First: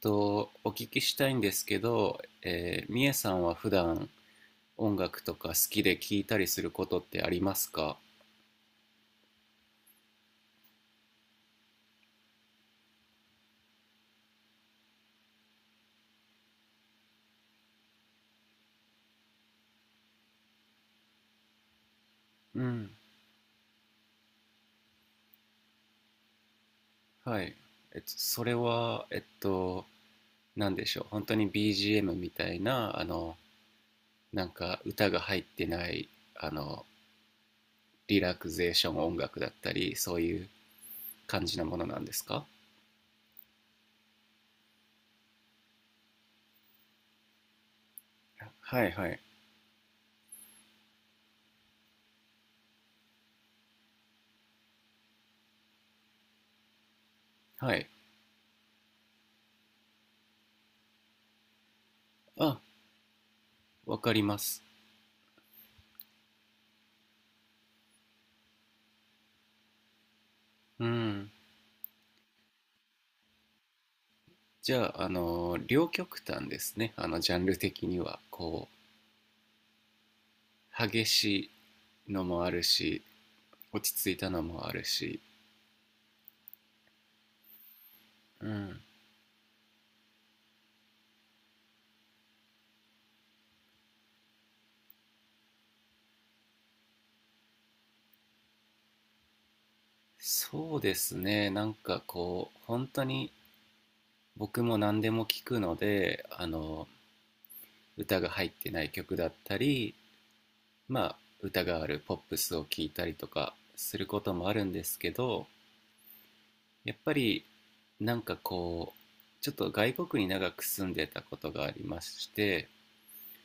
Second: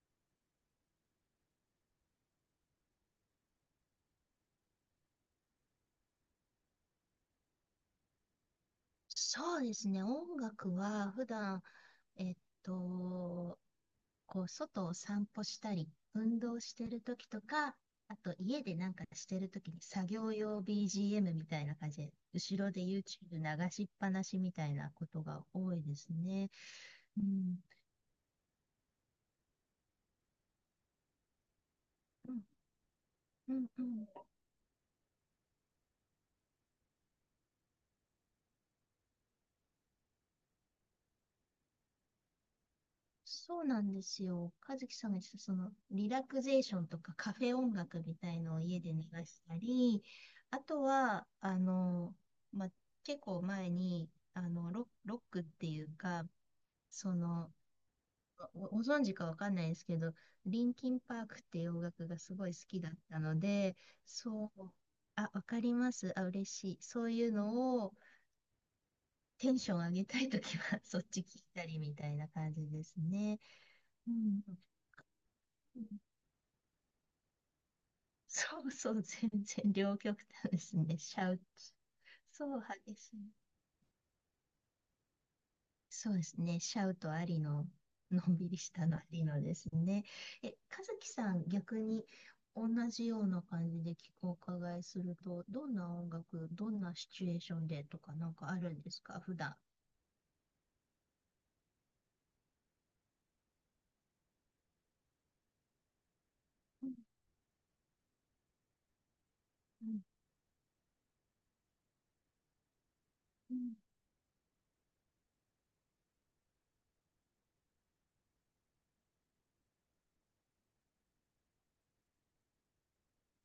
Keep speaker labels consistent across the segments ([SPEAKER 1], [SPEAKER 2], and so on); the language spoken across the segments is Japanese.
[SPEAKER 1] お聞きしたいんですけど、みえさんは普段音楽とか好きで聴いたりすることってありますか？
[SPEAKER 2] そうですね、音楽は普段、えっと、こう外を散歩したり、運動してる時とか、あと家でなんかしてる時に作業用 BGM みたいな感じで、
[SPEAKER 1] う
[SPEAKER 2] 後ろで
[SPEAKER 1] ん、
[SPEAKER 2] YouTube 流しっぱなしみたいなことが多いですね。う
[SPEAKER 1] はい。
[SPEAKER 2] ん、
[SPEAKER 1] それは、なんでしょう、本当に BGM み
[SPEAKER 2] うん、
[SPEAKER 1] たいな、
[SPEAKER 2] うん、うん。
[SPEAKER 1] なんか歌が入ってない、あの、リラクゼーション音楽だったり、そういう感じなものなんですか？
[SPEAKER 2] そうなんですよ。和樹さんが言ってた、その、リラクゼーションとかカフェ音楽みたいのを家
[SPEAKER 1] は
[SPEAKER 2] で
[SPEAKER 1] い
[SPEAKER 2] 流
[SPEAKER 1] はい。
[SPEAKER 2] したり、あとは、まあ、結構前に、ロックっていうか、その、
[SPEAKER 1] はい。
[SPEAKER 2] ご存知かわかんないですけど、リンキンパークっていう音楽がすごい
[SPEAKER 1] あ、
[SPEAKER 2] 好きだったので、
[SPEAKER 1] わかりま
[SPEAKER 2] そ
[SPEAKER 1] す。
[SPEAKER 2] う、あ、わかります。あ、嬉しい。そういうのをテンション上げたいときは、
[SPEAKER 1] う
[SPEAKER 2] そっち
[SPEAKER 1] ん。
[SPEAKER 2] 聞いたりみたいな感じですね。うん。
[SPEAKER 1] じゃあ、両極端ですね。ジャンル的には。
[SPEAKER 2] そ
[SPEAKER 1] こ
[SPEAKER 2] うそう、全然両極端です
[SPEAKER 1] う、
[SPEAKER 2] ね。
[SPEAKER 1] 激
[SPEAKER 2] シャウト。
[SPEAKER 1] しいのもあ
[SPEAKER 2] そ
[SPEAKER 1] る
[SPEAKER 2] う、激
[SPEAKER 1] し、
[SPEAKER 2] しい。
[SPEAKER 1] 落ち着いたのもあるし。
[SPEAKER 2] そうですね。シャウトありの、のんび
[SPEAKER 1] う
[SPEAKER 2] りし
[SPEAKER 1] ん。
[SPEAKER 2] たのありのですね。え、和樹さん、逆に同じような感じでお伺いすると、どんな音楽、どんなシチュエーションでとかなんかあるんですか、普段？
[SPEAKER 1] そうですね。なんかこう、本当に僕も何でも聞くので、
[SPEAKER 2] うん
[SPEAKER 1] 歌が入ってない曲だった
[SPEAKER 2] う
[SPEAKER 1] り、
[SPEAKER 2] ん
[SPEAKER 1] まあ、歌があるポップスを聞いたりとか
[SPEAKER 2] うん
[SPEAKER 1] することもあるんですけど、やっぱりなんかこう、ちょっと外国に長く住んでたことがありまして、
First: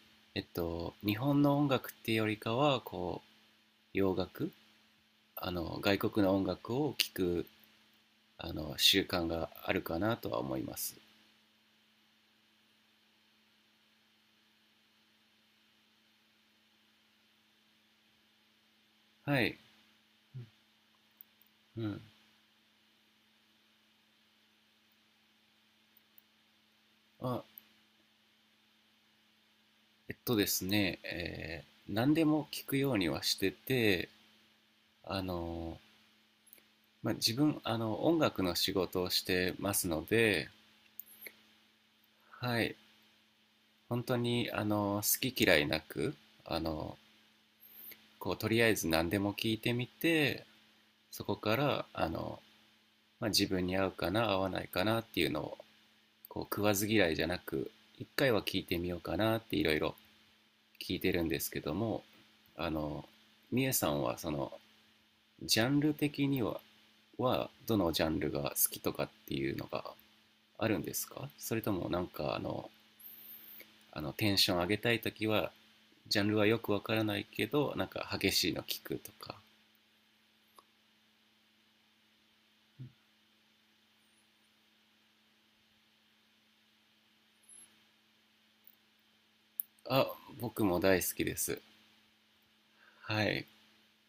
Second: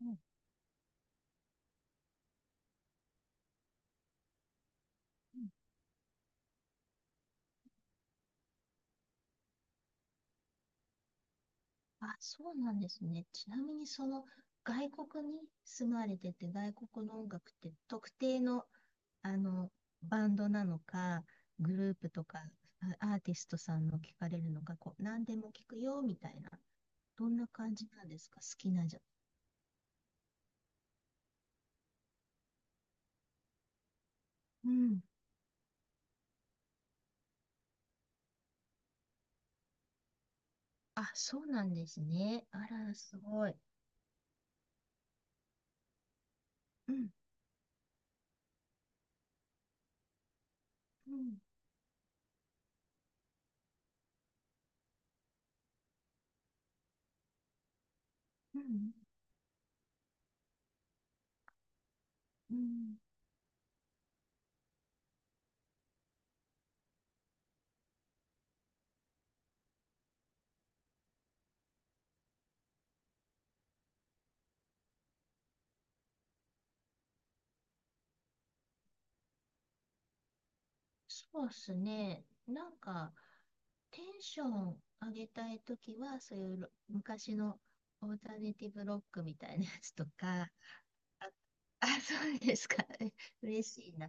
[SPEAKER 2] うんうん、
[SPEAKER 1] えっと日本の音楽っていうよりかはこう洋楽、あの外国の音楽を聴くあの習慣があるかなとは思います。
[SPEAKER 2] あ、そうなんですね。ちなみにその外国に住まれてて、外国の音楽って特定のあ
[SPEAKER 1] はい、
[SPEAKER 2] の、バンドなのか、グ
[SPEAKER 1] う
[SPEAKER 2] ルー
[SPEAKER 1] ん、
[SPEAKER 2] プとか、アーティストさんの聞かれるのか、こう、何でも聞くよみたいな、
[SPEAKER 1] ま
[SPEAKER 2] どん
[SPEAKER 1] あ、
[SPEAKER 2] な感じなんですか、好きなじゃ。
[SPEAKER 1] えっとですね、何でも聞くようにはしてて、
[SPEAKER 2] うん。
[SPEAKER 1] あの、まあ、自分あの音楽の仕事をしてますので、
[SPEAKER 2] あ、そうなんですね。あ
[SPEAKER 1] はい、
[SPEAKER 2] ら、すごい。
[SPEAKER 1] 本当にあの好き嫌いなく、あ
[SPEAKER 2] う
[SPEAKER 1] の、
[SPEAKER 2] ん、
[SPEAKER 1] こうとりあえず何でも聞いてみて、
[SPEAKER 2] う
[SPEAKER 1] そ
[SPEAKER 2] ん、
[SPEAKER 1] こからあの、まあ、自分に合うかな合わないかなっていうのをこう食わず嫌いじゃなく一回は
[SPEAKER 2] う
[SPEAKER 1] 聞いてみ
[SPEAKER 2] ん、
[SPEAKER 1] ようかなっていろいろ聞いてるんですけども、
[SPEAKER 2] う
[SPEAKER 1] あ
[SPEAKER 2] ん。
[SPEAKER 1] のみえさんはそのジャンル的にははどのジャンルが好きとかっていうのがあるんですか？それともなんかあの、あのテンション上げたいときはジャンルはよくわからないけどなんか激しいの聞くとか。
[SPEAKER 2] そうっすね。なんか、テンション上げたいときは、そういう昔のオルタネティブロックみたいなやつと
[SPEAKER 1] あ、
[SPEAKER 2] か、
[SPEAKER 1] 僕も大好きです。
[SPEAKER 2] あ、そうですか。
[SPEAKER 1] は い。
[SPEAKER 2] 嬉しいな。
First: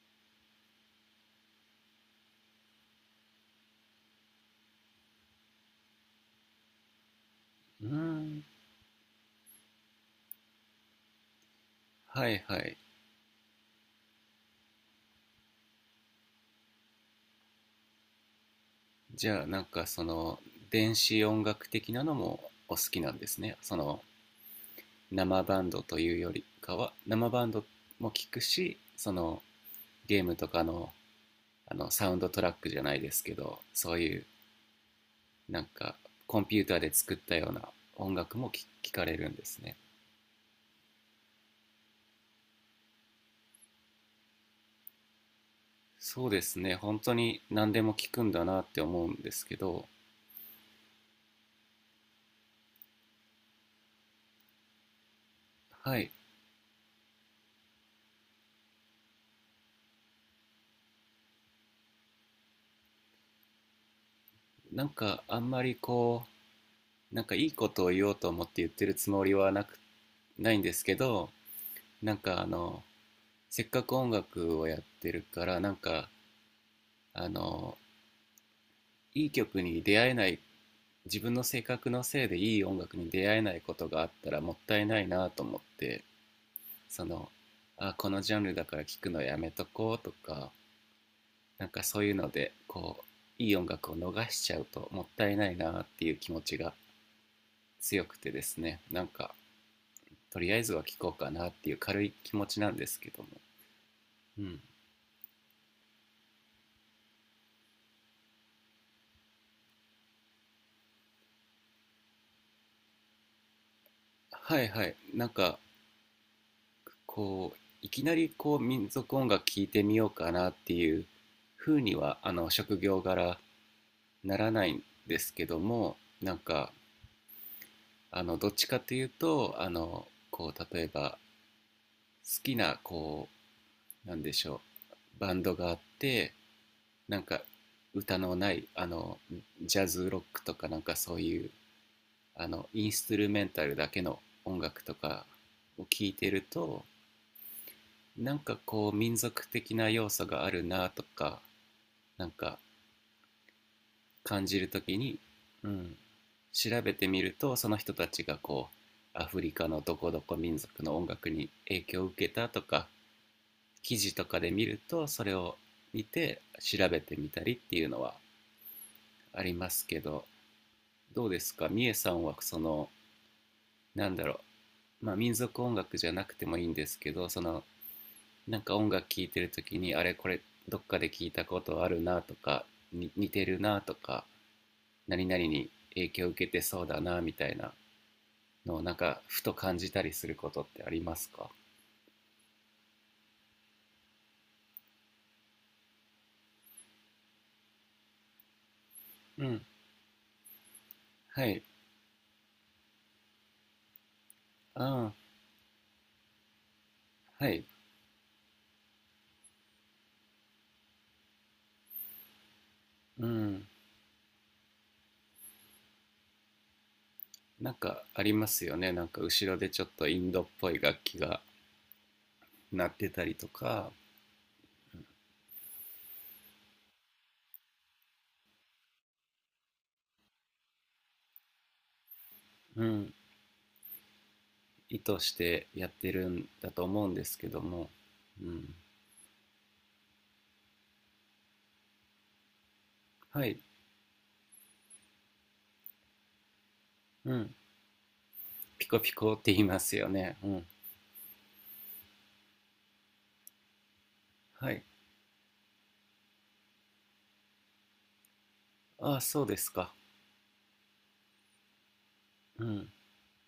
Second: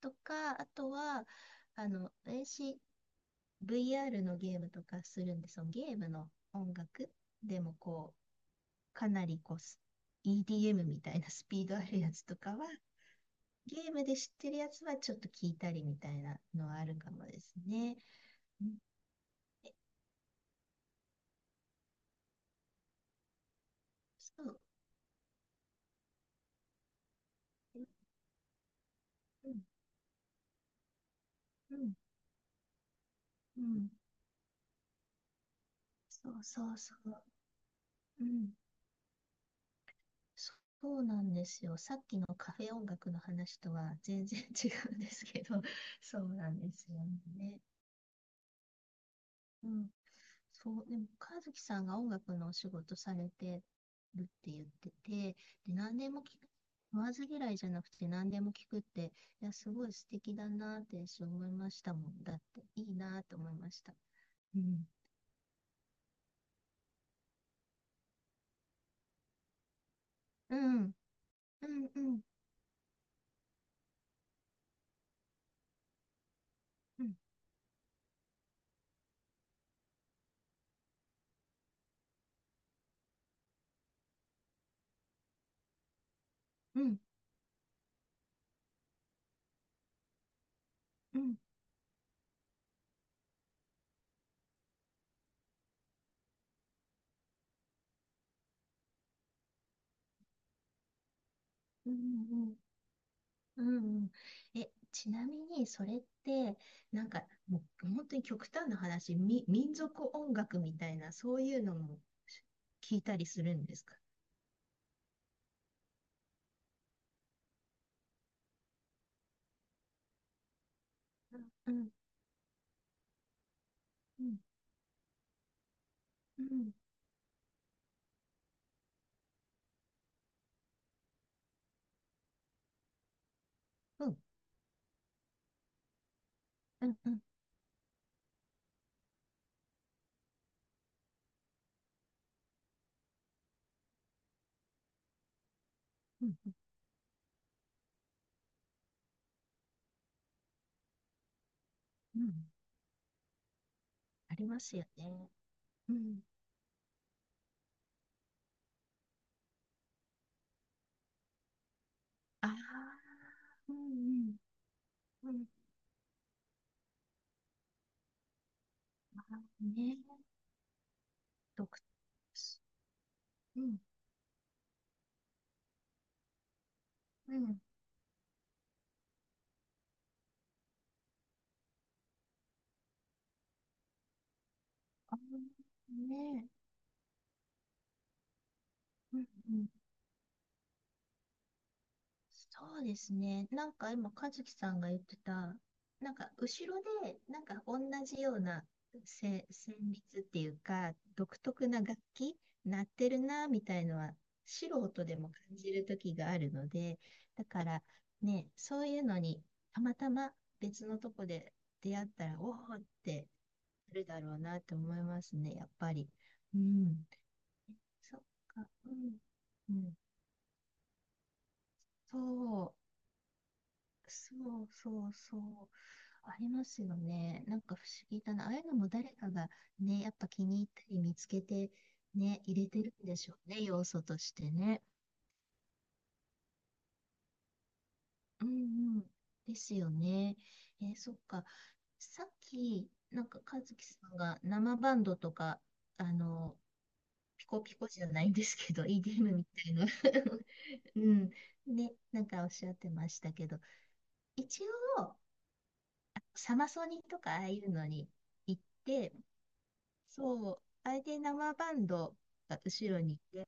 [SPEAKER 2] とか、あとは、私、VR のゲームとかするんで、そのゲームの音楽でも、
[SPEAKER 1] うー
[SPEAKER 2] こ
[SPEAKER 1] ん。
[SPEAKER 2] う、かなりこう、EDM みたいな スピードあるやつ
[SPEAKER 1] は
[SPEAKER 2] と
[SPEAKER 1] い
[SPEAKER 2] か
[SPEAKER 1] は
[SPEAKER 2] は、
[SPEAKER 1] い。
[SPEAKER 2] ゲームで知ってるやつはちょっと聞いたりみたいなのはあるかもですね。うん、
[SPEAKER 1] じゃあなんかその電子音楽的なのもお好きなんですね。その
[SPEAKER 2] そう。
[SPEAKER 1] 生バンドというよりかは生バンド
[SPEAKER 2] う
[SPEAKER 1] も聞くし、その
[SPEAKER 2] ん、
[SPEAKER 1] ゲームとかの
[SPEAKER 2] う
[SPEAKER 1] あの
[SPEAKER 2] ん、
[SPEAKER 1] サウンドトラックじゃないですけど
[SPEAKER 2] うん。
[SPEAKER 1] そういうなんか
[SPEAKER 2] そう
[SPEAKER 1] コンピ
[SPEAKER 2] そ
[SPEAKER 1] ュータ
[SPEAKER 2] う
[SPEAKER 1] ーで
[SPEAKER 2] そ
[SPEAKER 1] 作
[SPEAKER 2] う。
[SPEAKER 1] ったような音
[SPEAKER 2] う
[SPEAKER 1] 楽も
[SPEAKER 2] ん。
[SPEAKER 1] 聞かれるんですね。
[SPEAKER 2] そうなんですよ。さっきのカフェ音楽の話とは全然違うんですけど、そ
[SPEAKER 1] そ
[SPEAKER 2] う
[SPEAKER 1] うで
[SPEAKER 2] なん
[SPEAKER 1] す
[SPEAKER 2] で
[SPEAKER 1] ね、
[SPEAKER 2] すよ
[SPEAKER 1] 本当に
[SPEAKER 2] ね。
[SPEAKER 1] 何でも聞くんだなって思うんですけ
[SPEAKER 2] う
[SPEAKER 1] ど、
[SPEAKER 2] ん。そう、でも、和樹さんが音楽のお仕事されてるって言ってて、で、
[SPEAKER 1] は
[SPEAKER 2] 何で
[SPEAKER 1] い、
[SPEAKER 2] も聞く、言わず嫌いじゃなくて何でも聞くって、いや、すごい素敵だなって私思いましたもん。だって、いいなって思いました。う
[SPEAKER 1] な
[SPEAKER 2] ん。
[SPEAKER 1] んかあんまりなんかいいことを言おうと思って言ってるつもりはなく、な
[SPEAKER 2] う
[SPEAKER 1] いんです
[SPEAKER 2] ん、
[SPEAKER 1] けど、
[SPEAKER 2] うん、う
[SPEAKER 1] なん
[SPEAKER 2] ん、
[SPEAKER 1] かあの、せっかく音楽をやってるから、なんか
[SPEAKER 2] うん、
[SPEAKER 1] あの、いい曲に出会えない、自分の性格のせいでいい音楽に出会えないことがあったらもったいないなと思って、
[SPEAKER 2] うん、
[SPEAKER 1] その、あ、このジャンルだから聞くのやめとこうとか、
[SPEAKER 2] うん、うん、う
[SPEAKER 1] なんかそういうのでこういい音楽を逃しちゃうともったいないなっていう気持ちが強くてですね、なんかとりあえずは聴こうかなっていう
[SPEAKER 2] ん。う
[SPEAKER 1] 軽い気持
[SPEAKER 2] ん
[SPEAKER 1] ちなんですけども、
[SPEAKER 2] うんうん。
[SPEAKER 1] うん、
[SPEAKER 2] え、ちなみに、それって、なんか、もう本当に極端な話、民族音楽みたいな、そういうのも聞いたりするんですか？
[SPEAKER 1] はいはい、なんかこういきなりこう民族音楽聴いてみようかなっていう
[SPEAKER 2] うん、う
[SPEAKER 1] 風
[SPEAKER 2] ん、
[SPEAKER 1] にはあの職業柄
[SPEAKER 2] うん、
[SPEAKER 1] ならないんですけども、なんか
[SPEAKER 2] う
[SPEAKER 1] あの、どっちかというとあのこう例えば好きなこう
[SPEAKER 2] ん、
[SPEAKER 1] なんでしょうバンドがあって、
[SPEAKER 2] うん、うん、
[SPEAKER 1] なんか歌のないあのジャズロックとかなんかそういうあのインストゥルメンタルだけの音楽とかを聴い
[SPEAKER 2] う
[SPEAKER 1] て
[SPEAKER 2] ん、
[SPEAKER 1] ると、なんかこう民族的な要素があるなとか、
[SPEAKER 2] う
[SPEAKER 1] なん
[SPEAKER 2] ん、
[SPEAKER 1] か
[SPEAKER 2] あり
[SPEAKER 1] 感
[SPEAKER 2] ま
[SPEAKER 1] じる
[SPEAKER 2] す
[SPEAKER 1] と
[SPEAKER 2] よ
[SPEAKER 1] きに、
[SPEAKER 2] ね。
[SPEAKER 1] う
[SPEAKER 2] う
[SPEAKER 1] ん、
[SPEAKER 2] ん。
[SPEAKER 1] 調べてみるとその人たちがこうアフリカのどこどこ民族の音楽に影響を受け
[SPEAKER 2] あ
[SPEAKER 1] た
[SPEAKER 2] あ、
[SPEAKER 1] とか
[SPEAKER 2] う
[SPEAKER 1] 記事と
[SPEAKER 2] ん、
[SPEAKER 1] かで見るとそ
[SPEAKER 2] うん、う
[SPEAKER 1] れ
[SPEAKER 2] ん。
[SPEAKER 1] を見て調べてみたりっていうのは
[SPEAKER 2] あ
[SPEAKER 1] ありま
[SPEAKER 2] ー
[SPEAKER 1] す
[SPEAKER 2] ね、
[SPEAKER 1] けど、どうです
[SPEAKER 2] 独
[SPEAKER 1] か
[SPEAKER 2] 特、
[SPEAKER 1] みえさんは、その
[SPEAKER 2] うん、
[SPEAKER 1] なんだろう、まあ民族音楽じゃなくてもいいんですけど、
[SPEAKER 2] う
[SPEAKER 1] そ
[SPEAKER 2] ん。
[SPEAKER 1] のなんか音楽聴いてる時にあれこれどっかで聞いたことあるなとかに似てるなとか
[SPEAKER 2] あ
[SPEAKER 1] 何々に
[SPEAKER 2] ー
[SPEAKER 1] 影響を受
[SPEAKER 2] ね、
[SPEAKER 1] けてそうだなみたいなのをなん
[SPEAKER 2] う
[SPEAKER 1] かふと
[SPEAKER 2] ん、
[SPEAKER 1] 感じたりすることってありますか？
[SPEAKER 2] そうですね。なんか今、和樹さんが言ってた、なんか後ろで、なんか同じような
[SPEAKER 1] うん、
[SPEAKER 2] 旋律っていうか、独
[SPEAKER 1] はい、
[SPEAKER 2] 特な楽器、鳴ってるな、みたいのは、素人
[SPEAKER 1] あ
[SPEAKER 2] でも感じる時があるので、
[SPEAKER 1] あ、
[SPEAKER 2] だ
[SPEAKER 1] は
[SPEAKER 2] か
[SPEAKER 1] い、
[SPEAKER 2] らね、そういうのに、たまたま別のとこで出会ったら、おおっ
[SPEAKER 1] う
[SPEAKER 2] て
[SPEAKER 1] ん、
[SPEAKER 2] なるだろうなって思いますね、やっぱり。うん。
[SPEAKER 1] なんか
[SPEAKER 2] そ
[SPEAKER 1] あ
[SPEAKER 2] っ
[SPEAKER 1] ります
[SPEAKER 2] か、
[SPEAKER 1] よね、
[SPEAKER 2] う
[SPEAKER 1] なん
[SPEAKER 2] ん。
[SPEAKER 1] か後ろで
[SPEAKER 2] う
[SPEAKER 1] ちょっ
[SPEAKER 2] ん。
[SPEAKER 1] とインドっぽい楽器が
[SPEAKER 2] そう。
[SPEAKER 1] 鳴ってたりとか。
[SPEAKER 2] そうそうそう。ありますよね。なんか不思議だな。ああいうのも誰かがね、やっぱ気に入ったり見つけてね、入れて
[SPEAKER 1] う
[SPEAKER 2] るん
[SPEAKER 1] ん、
[SPEAKER 2] でしょうね、要素としてね。
[SPEAKER 1] 意図してやってるんだと思うんですけども、
[SPEAKER 2] う
[SPEAKER 1] う
[SPEAKER 2] んう
[SPEAKER 1] ん、
[SPEAKER 2] ん。ですよね。そっか。さっき、なんか
[SPEAKER 1] は
[SPEAKER 2] 和
[SPEAKER 1] い、
[SPEAKER 2] 樹さんが生バンドとか、あの、
[SPEAKER 1] う
[SPEAKER 2] ピ
[SPEAKER 1] ん、
[SPEAKER 2] コピコじゃないんですけど、
[SPEAKER 1] ピコピコ
[SPEAKER 2] EDM
[SPEAKER 1] っ
[SPEAKER 2] み
[SPEAKER 1] て言い
[SPEAKER 2] たい
[SPEAKER 1] ま
[SPEAKER 2] な
[SPEAKER 1] すよね、うん、
[SPEAKER 2] うん。ね、なんかおっしゃってましたけど、一
[SPEAKER 1] はい、
[SPEAKER 2] 応、サマソニとかああいうのに行って、
[SPEAKER 1] ああ、そうですか、
[SPEAKER 2] そう、あれで生バンドが
[SPEAKER 1] うん、
[SPEAKER 2] 後ろにいて、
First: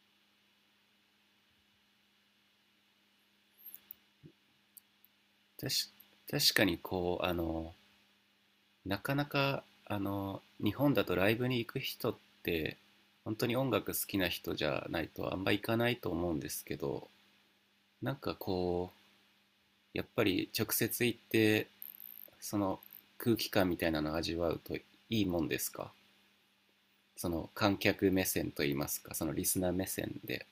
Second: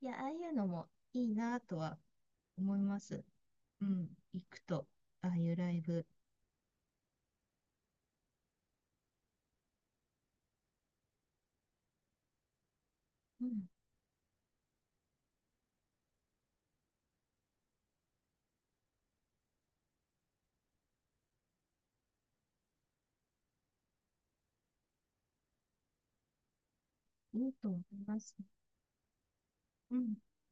[SPEAKER 2] いや、ああいうのもいいなとは思います。うん、行くと、ああいう
[SPEAKER 1] た
[SPEAKER 2] ライ
[SPEAKER 1] し
[SPEAKER 2] ブ、
[SPEAKER 1] 確かにこう、なかなか、日本だとライブに行く人って、本
[SPEAKER 2] う
[SPEAKER 1] 当に
[SPEAKER 2] ん、
[SPEAKER 1] 音楽好きな人じゃないとあんま行かないと思うんですけど、なんかこう、やっぱり直接行って、その空気感みたいなのを味わうといいもんですか、そ
[SPEAKER 2] い
[SPEAKER 1] の
[SPEAKER 2] いと
[SPEAKER 1] 観
[SPEAKER 2] 思い
[SPEAKER 1] 客
[SPEAKER 2] ま
[SPEAKER 1] 目
[SPEAKER 2] す。
[SPEAKER 1] 線といいますか、そのリスナー目
[SPEAKER 2] うん、
[SPEAKER 1] 線で、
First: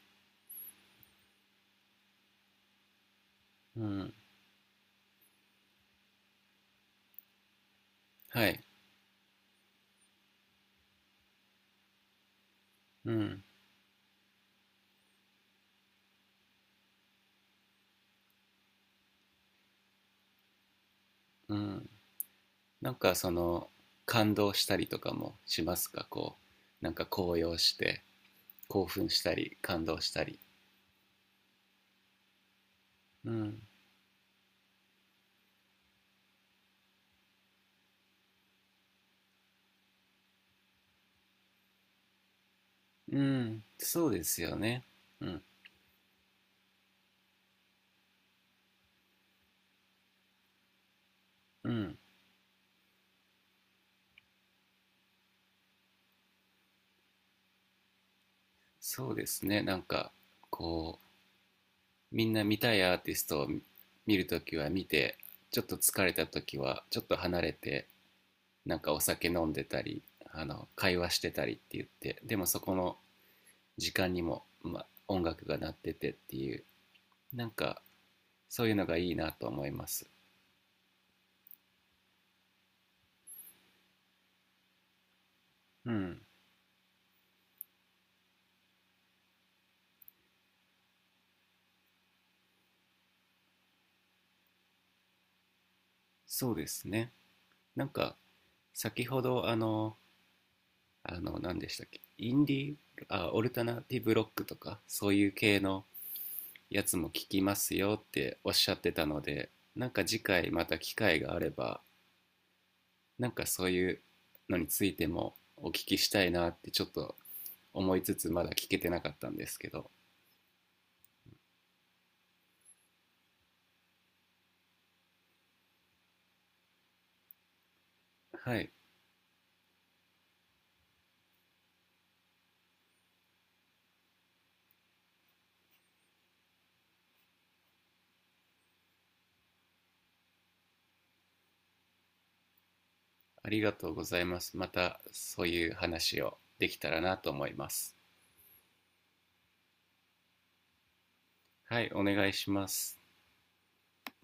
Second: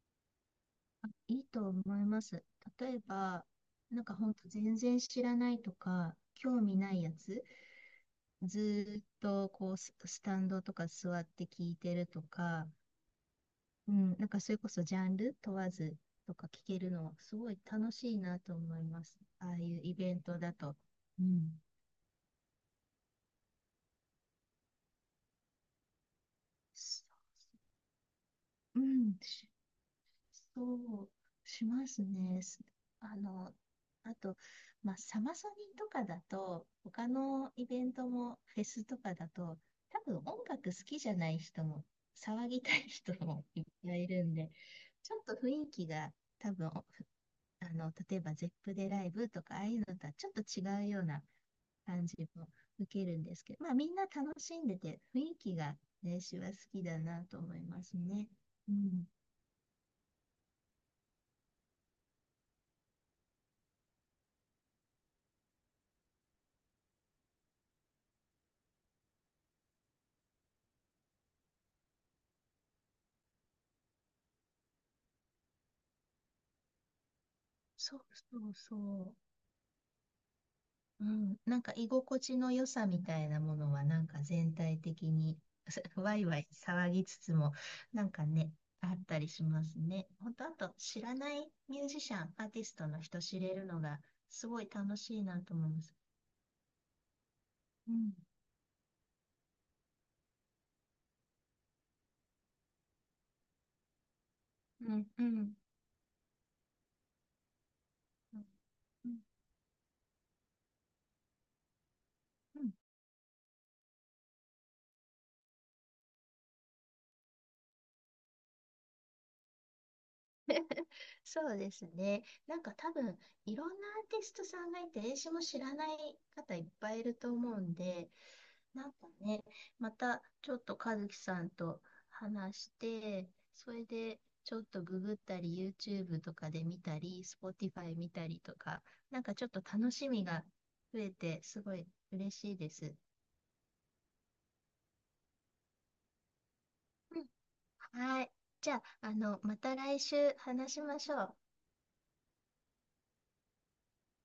[SPEAKER 2] あ、いいと思います。例えば、
[SPEAKER 1] う
[SPEAKER 2] なん
[SPEAKER 1] ん、
[SPEAKER 2] か本当全然知らないとか、興味ないやつ、
[SPEAKER 1] はい、
[SPEAKER 2] ずーっとこうスタンドとか座って聞いてるとか、
[SPEAKER 1] うん、
[SPEAKER 2] うん、なんかそれこそジャンル問わずとか聞けるのはすごい楽しいなと思います。ああいうイベントだと。う
[SPEAKER 1] う
[SPEAKER 2] ん。
[SPEAKER 1] ん、なんかその感動したりとかもしますか、こう
[SPEAKER 2] そ
[SPEAKER 1] なんか高揚して
[SPEAKER 2] う、う
[SPEAKER 1] 興奮
[SPEAKER 2] ん、
[SPEAKER 1] した
[SPEAKER 2] し
[SPEAKER 1] り感動したり。
[SPEAKER 2] そうしますね。あ
[SPEAKER 1] う
[SPEAKER 2] の、
[SPEAKER 1] ん、
[SPEAKER 2] あと、まあ、サマソニとかだと、他のイベントもフェスとかだと、多分音楽好きじゃない人も、騒ぎたい人
[SPEAKER 1] う
[SPEAKER 2] もい
[SPEAKER 1] ん、
[SPEAKER 2] っぱいい
[SPEAKER 1] そうで
[SPEAKER 2] るん
[SPEAKER 1] す
[SPEAKER 2] で、
[SPEAKER 1] よね、
[SPEAKER 2] ちょっ
[SPEAKER 1] う
[SPEAKER 2] と
[SPEAKER 1] ん、
[SPEAKER 2] 雰囲気が多分例えば ZEP でライブとか、ああいうのとはちょっと違うような
[SPEAKER 1] うん、
[SPEAKER 2] 感じも受けるんですけど、まあみんな楽しんでて、雰囲気が練は好きだなと思いますね。うん。
[SPEAKER 1] そうですね、なんかこう、みんな見たいアーティストを見るときは見て、ちょっと疲れたときはちょっと離れて、なんかお酒飲んでたりあの会話してたりって言って、でもそこの時間にも、ま、音楽が鳴っててっていう、なんか
[SPEAKER 2] そうそう
[SPEAKER 1] そういう
[SPEAKER 2] そ
[SPEAKER 1] のがいい
[SPEAKER 2] う。
[SPEAKER 1] なと思います。
[SPEAKER 2] うん。なんか居心地の良さみたいなものは、なんか全体的に
[SPEAKER 1] う
[SPEAKER 2] ワ
[SPEAKER 1] ん、
[SPEAKER 2] イワイ騒ぎつつも、なんかね、あったりしますね。ほんと、あと知らないミュージシャン、アーティストの人知れるのがすごい楽しいなと思います。
[SPEAKER 1] そうですね、なん
[SPEAKER 2] うん。
[SPEAKER 1] か先ほどあの、あの何でしたっけ、インディーあオルタナティブロックとか
[SPEAKER 2] うん
[SPEAKER 1] そう
[SPEAKER 2] う
[SPEAKER 1] いう
[SPEAKER 2] ん。
[SPEAKER 1] 系のやつも聞きますよって
[SPEAKER 2] うん
[SPEAKER 1] おっしゃってた
[SPEAKER 2] うん
[SPEAKER 1] ので、なんか次回また機会があれば
[SPEAKER 2] うん。
[SPEAKER 1] なんかそういうのについてもお聞きしたいなってちょっと思いつつまだ聞けてなかったんですけど、
[SPEAKER 2] そうですね。なんか多分いろんなアーティストさんがいて、英詞も知らない方いっぱいいると思うんで、
[SPEAKER 1] はい、
[SPEAKER 2] なんかね、またちょっと和樹さんと話して、それでちょっとググったり、YouTube とかで見たり、Spotify 見たりとか、なんかちょっと楽しみが増えて、すごい嬉しいです。
[SPEAKER 1] ありがとうございます。またそういう話をできたらなと思います。
[SPEAKER 2] うん、はい。じゃあ、また来週話しましょう。
[SPEAKER 1] はい、お願いします。